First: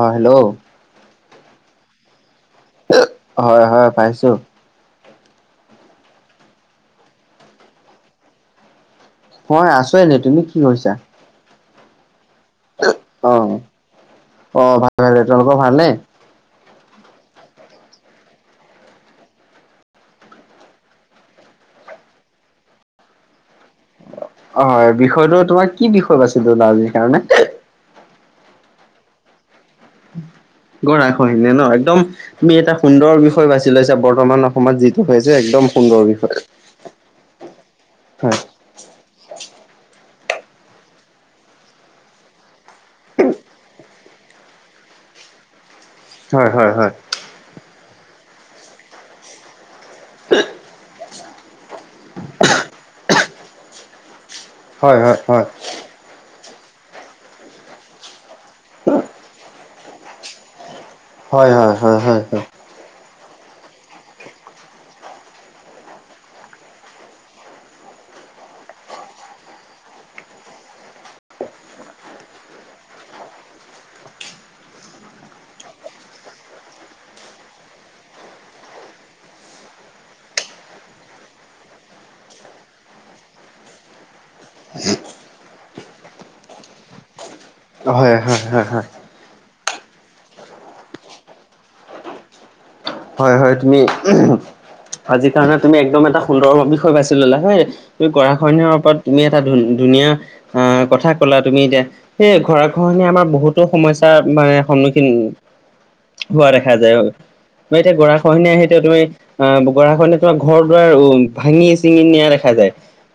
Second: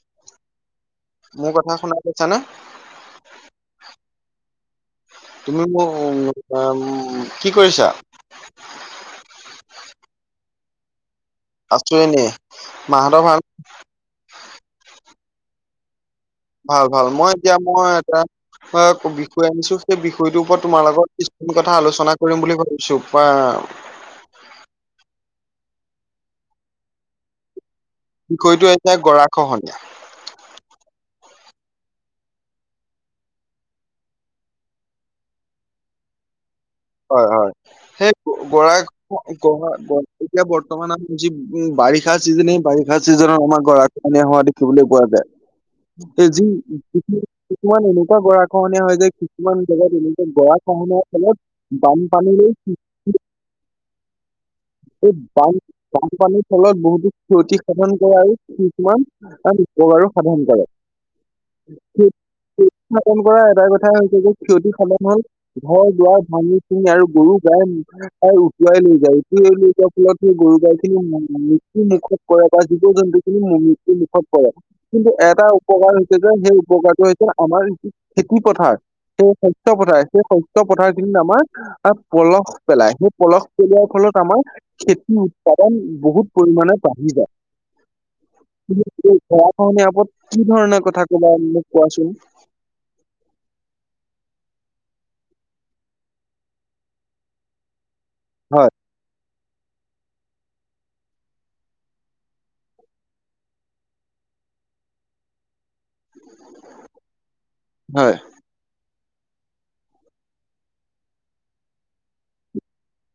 অহ, hello. মোৰ কথা শুনা পাইছানে? হয় হয় পাইছো। তুমি মোক [unintelligible] কি কৰিছা? মই আছো এনেই, তুমি কি কৰিছা? আছোঁ এনেই। মাহঁতৰ ভাল? অঁহ অঁহ ভাল ভাল, তোমালোকৰ ভাল নে? ভাল ভাল মই এতিয়া মই এটা বিষয় আনিছো, সেই বিষয়টোৰ ওপৰত তোমাৰ লগত কিছুমান কথা আলোচনা কৰিম বুলি ভাবিছোঁ বা অহ, হয়। বিষয়টো তোমাৰ কি বিষয় বাছি ল'লা আজিৰ কাৰণে। বিষয়টো এ হৈছে, গৰাখহনীয়া। গৰাখহনীয়া ন' একদম তুমি এটা সুন্দৰ বিষয় বাছি লৈছা। বৰ্তমান অসমত যিটো হৈছে একদম সুন্দৰ বিষয়। হয়, হয়। সেই হয় গৰাখ গৰা গৰা এতিয়া বৰ্তমান আমি যি উ বাৰিষা চিজনেই বাৰিষা চিজনত আমাৰ গৰা এনে হোৱা দেখিবলৈ পোৱা যায় এই যি হয় হয় [unintelligible] কিছুমান এনেকুৱা গৰাখহনীয়া হয় যে, কিছুমান জেগাত এনেকুৱা গৰা খহনীয়াৰ ফলত বানপানীৰ দিন। হয় এই হয় বান বানপানীৰ ফলত বহুতো ক্ষতিসাধন কৰে আৰু কিছুমান, তাৰ উপকাৰো সাধন কৰে। হয় হয় হয় হয় হয় কাম কৰা এটাই কথা হৈছে যে ক্ষতি সাধন হল। ঘৰ দুৱাৰ ভাঙি চিঙি আৰু গৰু গাই এই উটুৱাই লৈ যায়। [unintelligible] তাৰ ফলত সেই গৰু গাই খিনি মৃত্যু মুখত পৰে বা জীৱ-জন্তু খিনি মৃত্যু মুখত পৰে। কিন্তু, এটা উপকাৰ হৈছে যে, সেই উপকাৰটো হৈছে আমাৰ খেতি-পথাৰ। সেই শস্য পথাৰ সেই শস্য পথাৰ খিনিত আমাৰ আৰু পলস পেলাই, সেই পলস পেলোৱাৰ ফলত আমাৰ খেতি উৎপাদন বহুত পৰিমানে বাঢ়ি যায়। হয় হয় হয়। হয় তুমি আজি গৰাখহনীয়া ওপৰত কি ধৰণৰ কথা কবা মোক কোৱাচোন? হয়, হয়। তুমি আজি কাৰণে তুমি একদম এটা সুন্দৰ বিষয় বাছি ললা হয় তুমি গৰাখহনীয়াৰ হয় ওপৰত তুমি এটা ধনু- ধুনীয়া আহ কথা ক'লা। তুমি এতিয়া সেয়ে গৰাখহনীয়া আমাৰ বহুতো সমস্যাৰ মানে সন্মুখীন হোৱা দেখা যায়। ত' এতিয়া হয় গৰাখনীয়া আহি এতিয়া তুমি অহ, গৰাখহনীয়া তোমাৰ ঘৰ দুৱাৰ উম, ভাঙি-চিঙি নিয়া দেখা যায়।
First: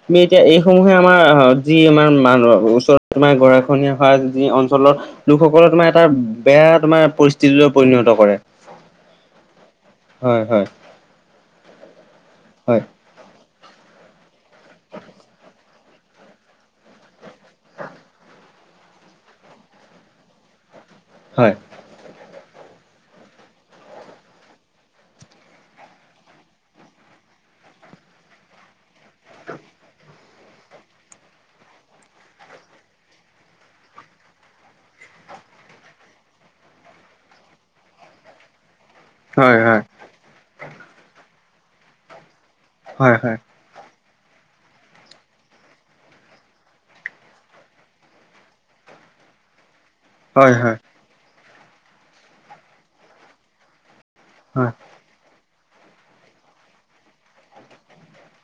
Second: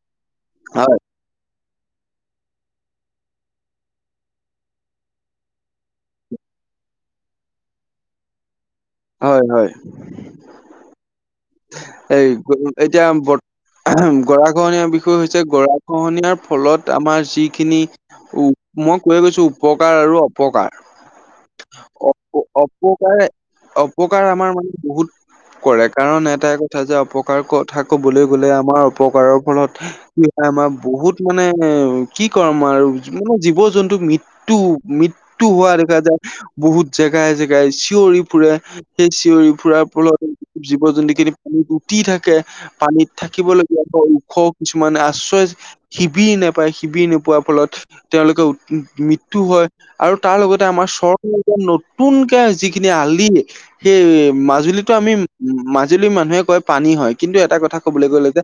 আমি এতিয়া এইসমূহে আমাৰ যি আমাৰ মানুহ ওচৰত তোমাৰ গৰাখহনীয়া হোৱা যি অঞ্চলৰ লোকসকলৰ তোমাৰ এটা বেয়া তোমাৰ পৰিস্থিতিলৈ পৰিণত কৰে। হয়-হয়। হয়-হয়। এই এতিয়া বৰ্ত গৰাখহনীয়াৰ বিষয় হৈছে গৰাখহনীয়াৰ ফলত আমাৰ যিখিনি উপ-মই কৈ গৈছো উপকাৰ আৰু অপকাৰ। হয় অপ-অপকাৰে অপকাৰ আমাৰ মানে বহুত- কৰে। কাৰণ এটাই কথা যে অপকাৰ কথা কবলৈ গ'লে আমাৰ অপকাৰৰ ফলত- কি হয় আমাৰ বহুত মানে কি কম আৰু মানে জীৱ-জন্তু মৃত- ত্যু, মৃত্যু হোৱা দেখা যায়, বহুত জেগাই-জেগাই চিঞৰি ফুৰে। সেই চিঞৰি হয় হয় হয় ফুুৰাৰ ফলত জীৱ-জন্তু খিনি পানীত উটি থাকে, পানীত হয় হয় থাকিব ল- গীয়া ওখ কিছুমান আশ্ৰয়- শিবিৰ নেপায়, শিবিৰ নোপোৱাৰ ফলত তেওঁলোকে মৃত্যু হয়। আৰু তাৰ হয় লগতে হয় আমাৰ চৰ - নতুনকে যিখিনি আলি, সেই হয় মাজুলীটো আমি মাজু- লী মানুহে কয় পানী হয়, কিন্তু এটা কথা কবলৈ গ'লে যে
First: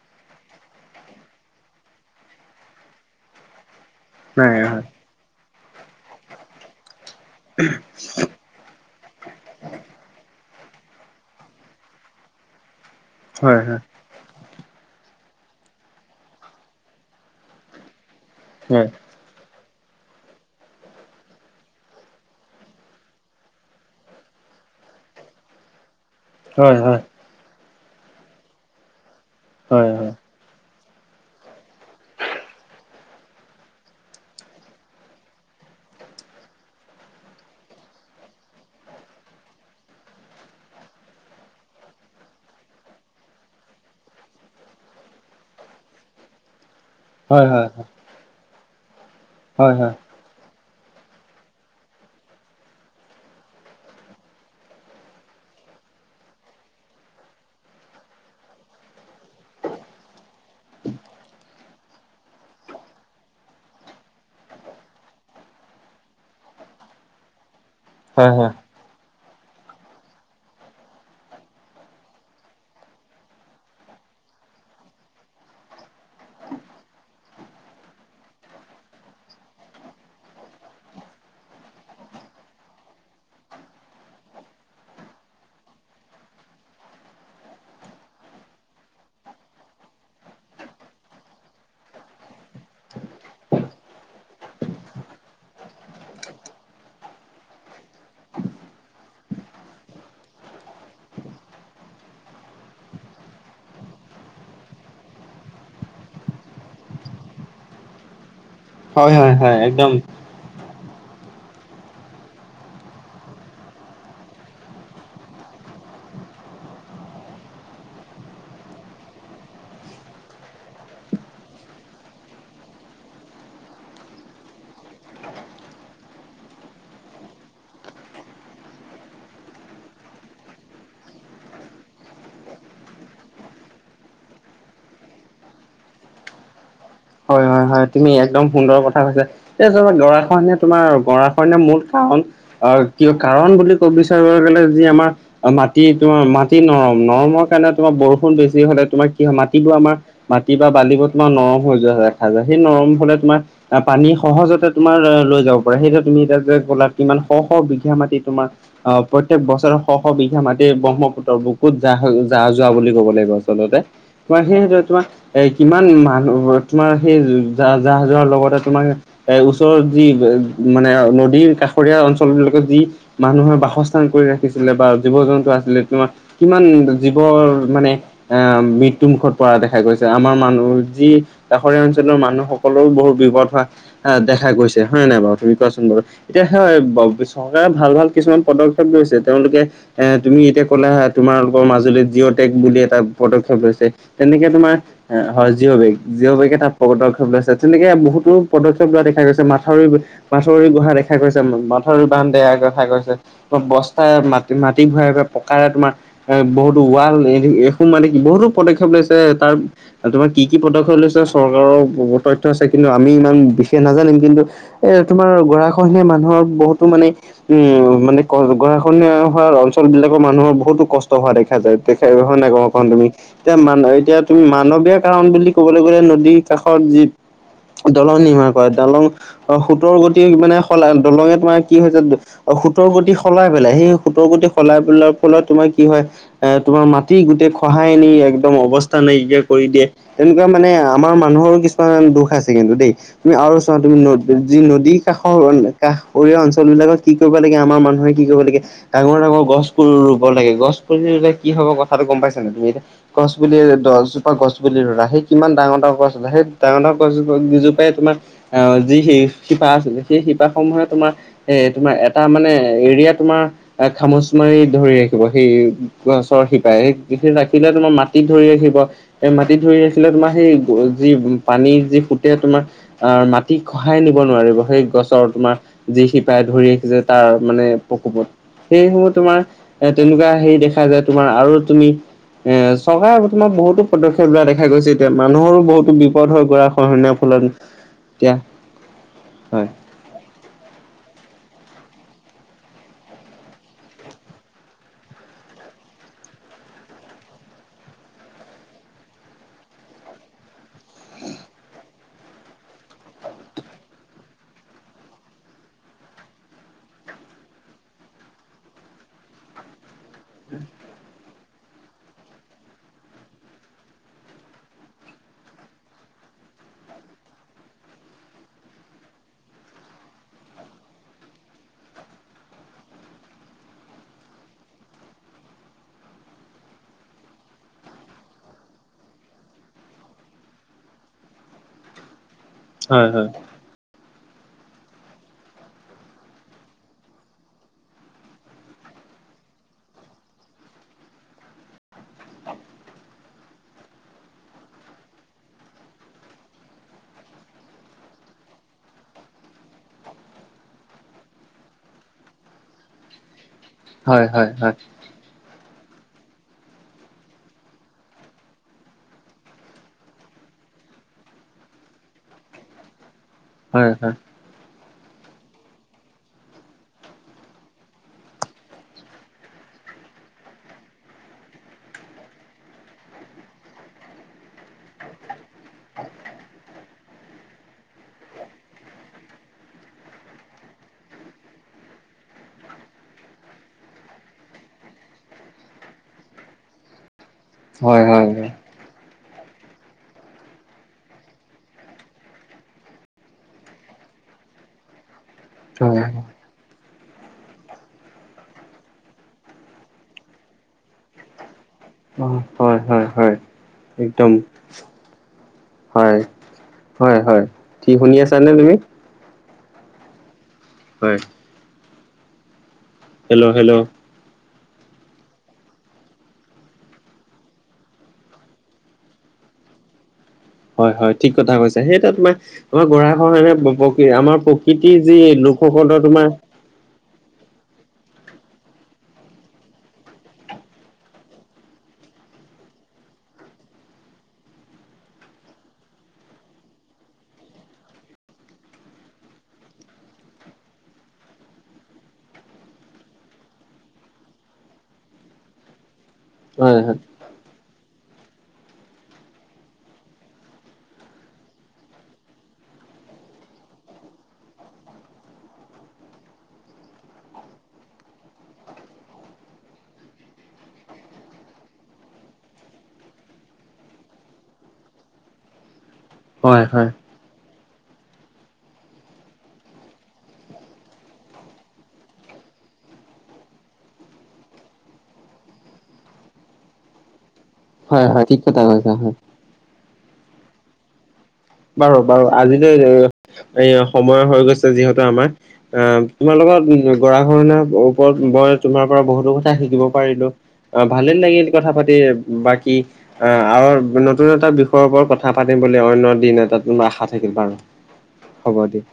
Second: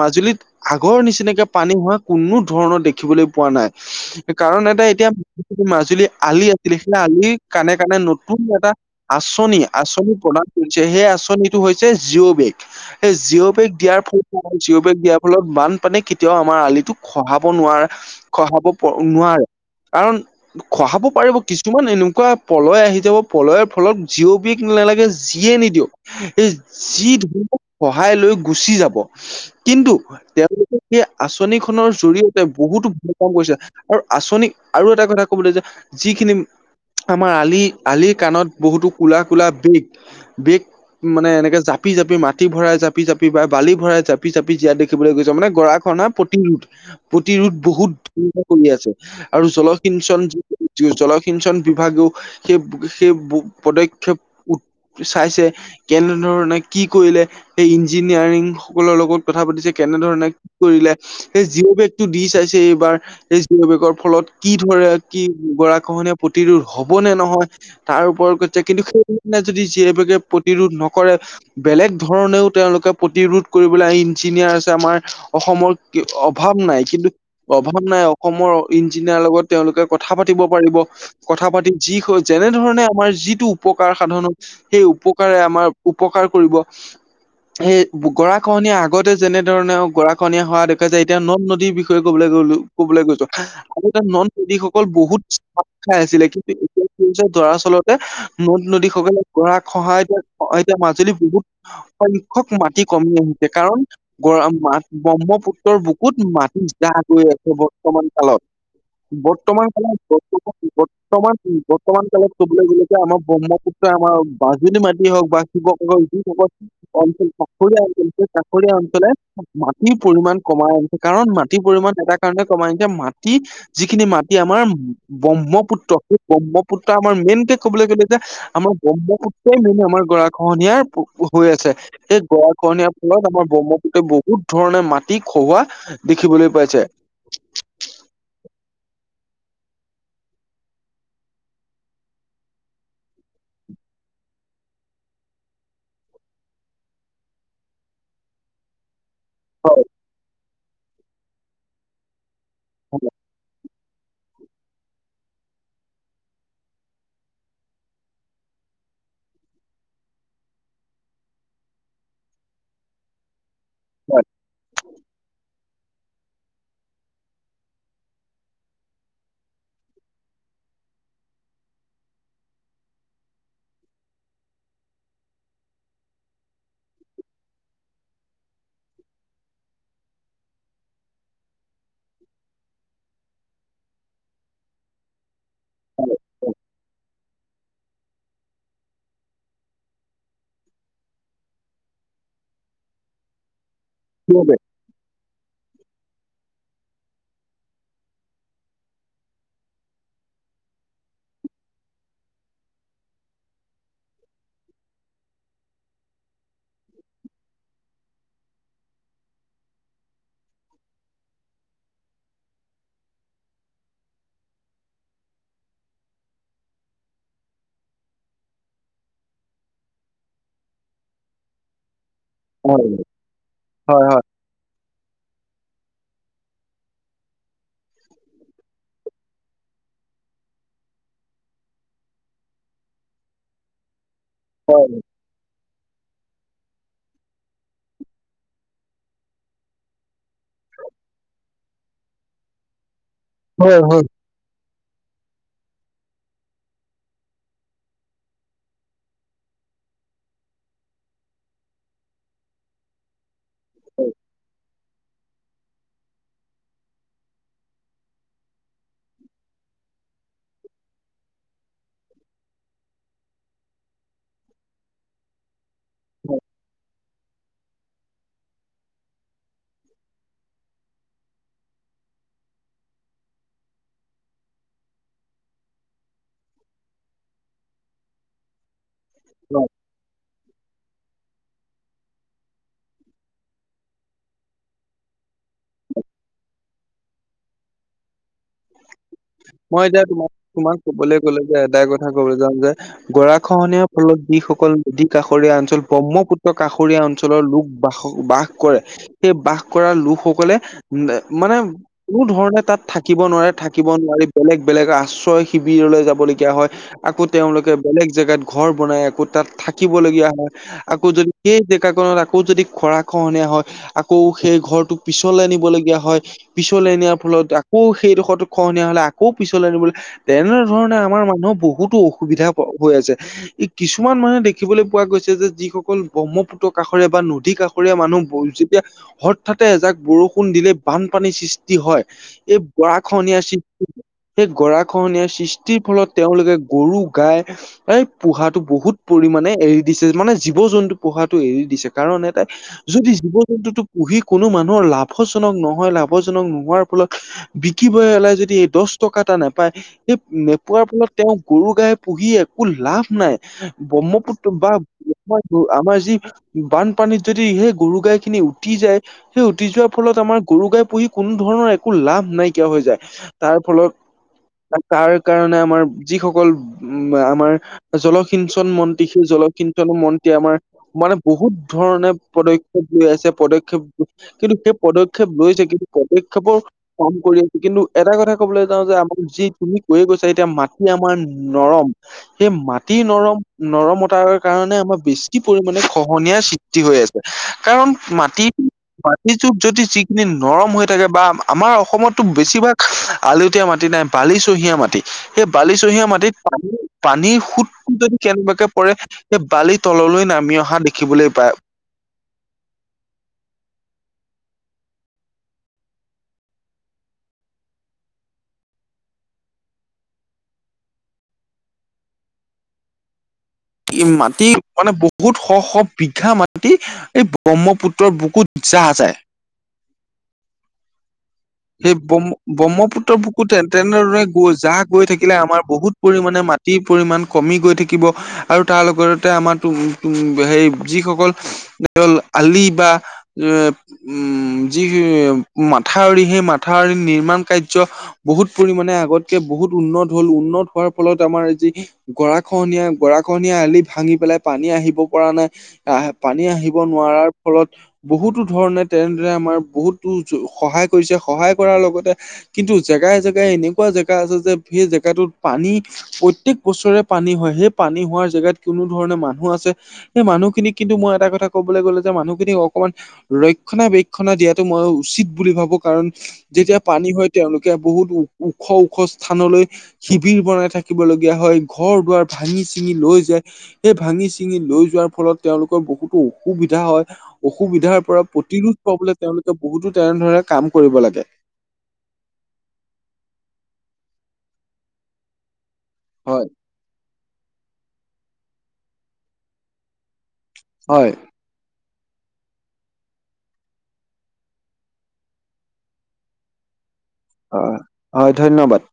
মাজুলীত- আগৰ নিচিনাকে পানী হোৱা কোনো ধৰণৰ দেখিবলৈ পোৱা নাই। কাৰণ এটা এতিয়া যিটো মাজুলীৰ আলি আছিলে, সেই আলিৰ কাণে-কাণে নতুন এটা- আঁচনি-আঁচনি প্ৰদান কৰিছে সেই আঁচনিটো হৈছে জি'অ বেগ। এই জিঅ' হয় বেগ হয় দিয়াৰ ফলত জিঅ' বেগ দিয়াৰ ফলত বানপানীয়ে কেতিয়াও আমাৰ আলিটোক খহাব নোৱাৰে। খহাব হয় প-নোৱাৰে, কাৰণ খহাব পাৰিব। কিছুমান এনেকুৱা পলয় আহি যাব পলয়ৰ ফলত জিঅ' বেগ নালাগে যিয়ে নিদিয়ক- এই হয় হয় যি ধৰণক সহায় লৈ গুচি যাব, হয় কিন্তু তেওঁলোকে সেই আঁচনি খনৰ জৰিয়তে বহুতো ভাল কাম কৰিছে। আৰু আচনি আৰু এটা কথা কবলৈ যে, যিখিনি- আমাৰ আলি-আলিৰ কাণত বহুতো কলা-কলা, বিগ-বিগ মানে এনেকে- জাপি-জাপি মাটি ভৰাই, জাপি-জাপি বা বালি ভৰাই, জাপি-জাপি জীয়াত দেখিবলৈ গৈছে মানে গৰাখহনা প্ৰতিৰোধ। হয় হয় প্ৰতিৰোধ হয় বহুত [unintelligible] কৰি আছে, আৰু হয় হয় হয় জলসিঞ্চন- জ-জলসিঞ্চন বিভাগেও সেই-সেই বো-পদক্ষেপ- চাইছে। কেনেধৰণে- কি কৰিলে, সেই ইঞ্জিনিয়াৰিং সকলৰ লগত কথা পাতিছে কেনে ধৰণে কি কৰিলে। সেই জিঅ' বেগটো দি চাইছে এইবাৰ। এই [unintelligible] বেগৰ ফলত কি ধৰে কি গৰাখহনীয়া প্ৰতিৰোধ হব নে নহয়। তাৰ হয় ওপৰত হয় গৈছে, কিন্তু সেই [unintelligible] যদি জিয়'বেগে প্ৰতিৰোধ নকৰে। বেলেগ ধৰণেও তেওঁলোকে প্ৰতিৰোধ কৰিবলৈ ইঞ্জিনিয়াৰ আছে আমাৰ অসমৰ অভাৱ নাই কিন্তু অভাৱ নাই অসমৰ ইঞ্জিনিয়াৰ লগত তেওঁলোকে কথা পাতিব পাৰিব। কথা পাতি যি হয় যেনে ধৰণে আমাৰ যিটো উপকাৰ সাধনত সেই উপকাৰে আমাৰ উপকাৰ কৰিব। সেই গৰাখহনীয়া আগতে যেনে ধৰণে গৰাখহনীয়া হোৱা দেখা যায়, এতিয়া নদ নদীৰ বিষয়ে কবলৈ গলো কবলৈ গৈছ আগতে নদ নদীসকল বহুত ছাপ খাই আছিলে, কিন্তু এতিয়া কি হৈছে দৰাচলত তে নদ নদী সুকালে, গৰাখহাই এতিয়া এতিয়া মাজুলী বহুত সংখ্যক মাটি কমি আহিছে কাৰণ গৰম মাহ ব্ৰহ্মপুত্ৰৰ বুকুত মাটি জাহ গৈ আছে বৰ্তমান কালত। হয় হয় হয় বৰ্তমান একদম কালত [unintelligible] বৰ্তমান বৰ্তমান কালত কবলৈ গ'লেটো আমাৰ ব্ৰহ্মপুত্ৰই আমাৰ মাজুলী মাটি হওক বা শিৱসাগৰ [unintelligible] অঞ্চল তাকৰীয়া অঞ্চল, সেই তাকৰীয়া অঞ্চলে মাটিৰ পৰিমান কমাই আনিছে, কাৰণ মাটিৰ পৰিমাণ এটা কাৰণতে কমাই আনিছে মাটি যিখিনি মাটি আমাৰ ব্ৰহ্মপুত্ৰ সেই ব্ৰহ্মপুত্ৰ আমাৰ মেইনকে ক'বলৈ গলে যে আমাৰ ব্ৰহ্মপুত্ৰই মানে আমাৰ গৰাখহনীয়াৰ হৈ আছে সেই গৰা খহনীয়াৰ ফলত আমাৰ ব্ৰহ্মপুত্ৰই বহুত ধৰণে মাটি খহোৱা দেখিবলৈ পাইছে। হয় হয় হয় তুমি একদম সুন্দৰ কথা কৈছা। এই চাবা গৰাখহনীয়া তোমাৰ গৰাখহনীয়াৰ মূল কাৰণ অ কিয় কাৰণ বুলি কব বিচাৰিব গলে যি আমাৰ মাটি তোমাৰ মাটি নৰম নৰমৰ কাৰণে তোমাৰ বৰষুণ বেছি হলে তোমাৰ কি হয় মাটিবোৰ আমাৰ মাটি বা বালিবোৰ তোমাৰ নৰম হৈ যোৱা দেখা যায়, সেই নৰম হয় হলে তোমাৰ পানী সহজতে তোমাৰ লৈ যাব পাৰে সেইটো তুমি এতিয়া যে ক'লা কিমান শ শ বিঘা মাটি তোমাৰ অ প্ৰত্যেক বছৰে শ শ বিঘা মাটি ব্ৰহ্মপুত্ৰৰ বুকুত যাহ যাহ যোৱা বুলি ক'ব লাগিব। আচলতে হয় তোমাৰ সেই তোমাৰ এ কিমান মানুহ তোমাৰ সেই যাহ যোৱাৰ লগতে তোমাক এ ওচৰৰ যি মানে নদীৰ কাষৰীয়া অঞ্চল বিলাকত যি মানুহে বাসস্থান কৰি ৰাখিছিলে বা জীৱ জন্তু আছিলে তোমাৰ কিমান জীৱৰ মানে আ মৃত্যু মুুখত পৰা দেখা গৈছে আমাৰ মানুহ যি কাষৰীয়া অঞ্চলৰ মানুহসকলৰো বহুত বিপদ হোৱা দেখা গৈছে, হয় নে নাই বাৰু কোৱাচোন বাৰু, এতিয়া সেই চৰকাৰে ভাল ভাল কিছুমান পদক্ষেপ লৈছে তেওঁলোকে এ তুমি এতিয়া ক'লা হ তোমালোকৰ মাজুলীত জিঅ'টেক বুলি এটা পদক্ষেপ লৈছে তেনেকে সেইবাবে তোমাৰ হয় জিঅ' বেগ জিঅ' বেগে এটা পদক্ষেপ লৈছে তেনেকে বহুতো পদক্ষেপ লোৱা দেখা গৈছে মাথাউৰি মাথাউৰি গুহা দেখা গৈছে মাথাউৰি বান্ধ দেখা গৈছে। বস্তা মাটি মাটি ভৰাই ভৰাই পকাৰে তোমাৰ এ বহুতো ৱাল [unintelligible] মানে বহুতো পদক্ষেপ লৈছে তাৰ তোমাৰ কি কি পদক্ষেপ লৈছে চৰকাৰৰ তথ্য আছে কিন্তু আমি ইমান বিশেষ নাজানিম কিন্তু এ তোমাৰ গৰাখহনীয়াই মানুহৰ বহুতো মানে উম মানে গৰাখহনীয়া হোৱা অঞ্চল বিলাকৰ মানুহৰ বহুতো কষ্ট হোৱা দেখা যায়। [unintelligible] হয় নাই কওঁ কন তুমি এতিয়া মান এতিয়া তুমি মানৱীয় কাৰণ বুলি ক'বলৈ গ'লে নদ কাষত যি দলং নিৰ্মাণ কৰে দলং অ', সোঁতৰ গতি মানে সলাই দলং তোমাৰ কি হৈছে আৰু সোঁতৰ গতি সলাই পেলাই সেই সোঁতৰ গতি সলাই পেলোৱাৰ ফলত তোমাৰ কি হয় এ তোমাৰ মাটি গোটেই খহাই নি একদম অৱস্থা নাইকিয়া কৰি দিয়ে তেনেকুৱা মানে আমাৰ মানুহৰো কিছুমান দুখ আছে কিন্তু দেই তুমি আৰু চাবা তুমি যি নদীৰ কাষৰ কাষৰীয়া অঞ্চল বিলাকত কি কৰিব লাগে আমাৰ মানুহে কি কৰিব লাগে ডাঙৰ, ডাঙৰ গছ বোৰ ৰুব লাগে গছ পুলি ৰুলে কি হ'ব কথাটো গ'ম পাইছানে তুমি এতিয়া গছ পুলি দহজোপা গছ পুলি ৰুলা সেই কিমান ডাঙৰ [unintelligible] সেই ডাঙৰ, ডাঙৰ গছ কেইজোপাই তোমাৰ অ', যি শিপা আছিলে সেই শিপাসমূহে তোমাৰ এ তোমাৰ এটা মানে এৰিয়া তোমাৰ এ খামুচ মাৰি ধৰি ৰাখিব সেই গছৰ শিপাই সেই ৰাখিলে তোমাৰ মাটিত ধৰি ৰাখিব। এ মাটি ধৰি ৰাখিলে তোমাৰ সেই যি পানী যি সোঁতে তোমাৰ অ', মাটি খহাই নিব নোৱাৰিব সেই গছৰ তোমাৰ যি শিপাই ধৰি ৰাখিছে তাৰ মানে প্ৰকোপত সেইসমূহ তোমাৰ এ তেনেকুৱা হেৰি দেখা যায় তোমাৰ আৰু তুমি এ চৰকাৰে বৰ্তমান বহুতো পদক্ষেপ লোৱা দেখা গৈছে এতিয়া মানুহৰো বহুতো বিপদ হয় গৰাখহনীয়াৰ ফলত এতিয়া হয়। মই এতিয়া তোমাক, তোমাক কবলৈ গ'লে যে এটাই কথা ক'ব যাম যে গৰাখহনীয়াৰ ফলত যিসকল নদী কাষৰীয়া অঞ্চল ব্ৰহ্মপুত্ৰ কাষৰীয়া অঞ্চল অঞ্চলৰ লোক বাস বাস কৰে সেই বাস কৰা লোকসকলে মানে কোনো ধৰণে তাত থাকিব নোৱাৰে থাকিব নোৱাৰি বেলেগ, বেলেগ আশ্ৰয় শিবিৰলৈ যাবলগীয়া হয়। আকৌ তেওঁলোকে বেলেগ জেগাত ঘৰ বনাই আকৌ তাত থাকিবলগীয়া হয় আকৌ যদি। সেই জেগাখনত আকৌ যদি গৰা খহনীয়া হয়। আকৌ সেই ঘৰটোক পিছলৈ নিবলগীয়া হয়। পিছলৈ নিয়াৰ ফলত আকৌ সেইডোখৰত খহনীয়া হলে আকৌ আকৌ পিছলৈ আনিবলৈ তেনেধৰণে আমাৰ মানুহৰ বহুতো অসুবিধা হৈ আছে। এ কিছুমান মানুহে দেখিবলৈ পোৱা গৈছে যে যিসকল ব্ৰহ্মপুত্ৰ কাষৰে বা নদী কাষৰে মানুহবোৰে যেতিয়া হঠাতে এজাক বৰষুণ দিলে বানপানীৰ সৃষ্টি হয় এই হয় হয়। গৰাখনীয়া সৃষ্টি সেই গৰাখনীয়া সৃষ্টিৰ ফলত তেওঁলোকে গৰু গাই এই পোহাটো বহুত পৰিমণে এৰি দিছে মানে জীৱ জন্তু পোহাটো এৰি দিছে কাৰণ এ তাই যদি জীৱ জন্তুটো পুহি কোনো মানুহৰ লাভজনক নহয় লাভজনক নোহোৱাৰ ফলত বিকিব এলাই যদি এই দশ টকা এটা নেপায় সেই নেপোৱাৰ ফলত তেওঁ গৰু গাই পুহি একো লাভ নাই। হয় ব্ৰহ্মপুত্ৰ হয় বা হয় বিষয় টো আমাৰ যি বানপানীত যদি সেই গৰু গাই খিনি উটি যায়। সেই উটি যোৱাৰ ফলত আমাৰ গৰু গাই পুহি কোনো ধৰণৰ একো লাভ নাইকিয়া হৈ যায় তাৰ ফলত হয় হয় তাৰ কাৰণে আমাৰ যিসকল উম আমাৰ জলসিঞ্চন মন্ত্ৰী সেই জলসিঞ্চন মন্তীয়ে আমাৰ মানে বহুত ধৰণে পদক্ষেপ লৈ আছে পদক্ষেপ কিন্তু সেই পদক্ষেপ লৈ কিন্তু পদক্ষেপৰ কাম কৰি আছে কিন্তু এটা কথা ক'বলৈ যে আমাৰ যি তুমি কৈ গৈছা এতিয়া মাটি আমাৰ নৰম সেই মাটি নৰম নৰমতাৰ কাৰণে আমাৰ বেছি পৰিমাণে খহনীয়াৰ সৃষ্টি হৈ আছে। কাৰণ হয় হয় মাটি হয় মাটি যু যদি যিখিনি নৰম হৈ থাকে বা আমাৰ অসমতো বেছিভাগ আলোত- তীয়া মাটি নাই বালিচহীয়া মাটি, সেই বালিচহীয়া হয়। মাটিত পানীৰ সুতটো যদি কেনেবাকে পৰে এই বালি তললৈ নামি অহা দেখিবলৈ পায় অঁ হয় হয় হয়, একদম। হয়। হয় হয় থি শুনি আছানে তুমি? হয় হেল্ল' হেল্ল' মাটি মানে বহুত শ'-শ' বিঘা মাটি এই ব্ৰহ্মপুত্ৰৰ বুকুত জ্বাহ যায়। হয় হয়। ঠিক কথা কৈছে, সেই ত ব্ৰহ্ম তোমাৰ, আমাৰ ব্ৰহ্মপুত্ৰৰ বুকুত গৰাখহনীয়া তেনেদৰে আমাৰ গৈ প্ৰকৃতিৰ যি লোকসকলৰ তোমাৰ তি পৰিমাণ কমি গৈ থাকিব আৰু তাৰ লগতে আমাৰ টো টো সেই যিসকল আলি বা এ উম্ যি মাথাউৰি সেই মাথাউৰী নিৰ্মাণ কাৰ্য বহুত পৰিমানে আগতকে বহুত উন্নত হ'ল উন্নত হোৱাৰ ফলত আমাৰ যি গৰাখহনীয়া, গৰাখহনীয়া আলি ভাঙি পেলাই পানী আহিব পৰা নাই আহ পানী আহিব হয় হয় নোৱাৰাৰ ফলত বহুতো ধৰণে তেনেদৰে আমাৰ বহুতো সহায় কৰিছে সহায় কৰাৰ লগতে কিন্তু জেগাই-জেগাই এনেকুৱা জেগা আছে যে সেই জেগাটোত পানী প্ৰত্যেক বছৰে পানী হয়, সেই পানী হোৱাৰ জেগাত কোনো ধৰণে মানুহ আছে সেই মানুহখিনিক কিন্তু মই এটা কথা ক'বলৈ গ'লে যে মানুহখিনিক অকমান ৰক্ষণা-বেক্ষণা দিয়াটো মই উচিত বুলি ভাবো কাৰণ যেতিয়া পানী হয় তেওঁলোকে বহুত ওখ ওখ স্থানলৈ শিবিৰ বনাই থাকিব লগীয়া হয়, ঘৰ-দুৱাৰ ভাঙি-চিঙি লৈ যায় সেই ভাঙি-চিঙি লৈ যোৱাৰ ফলত তেওঁলোকৰ বহুতো অসুবিধা হয় অসুবিধাৰ হয় পৰা হয় ঠিক কথা প্ৰতিৰোধ কৈছা হয়। পাবলৈ তেওঁলোকে বহুতো তেনেধৰণে কাম কৰিব লাগে। বাৰু-বাৰু আজিলৈ এ সময় হৈ গৈছে যিহেতু আমাৰ এঁ, তোমাৰ হয় লগত গৰাখহনীয়াৰ ওপৰ- ৰত মই তোমাৰ পৰা বহুতো কথা শিকিব পাৰিলো। অ হয় ভালেই লাগিল কথা পাতি, বাকি অ আৰু নতুন এটা বিষয়ৰ ওপৰত কথা পাতিম বুলি অন্য দিন এট- টাত আশা থাকিল বাৰু, হয় হয় হ'ব ধন্যবাদ দিয়া,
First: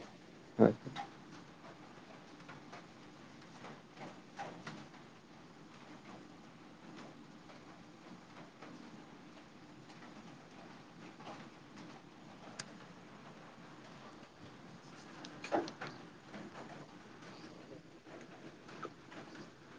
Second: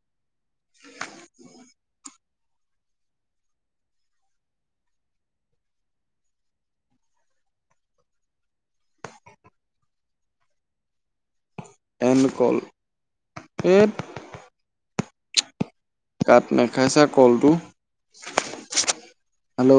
হয়। And call. এত' কাত নেখাইছে কল'টো। হেল্ল'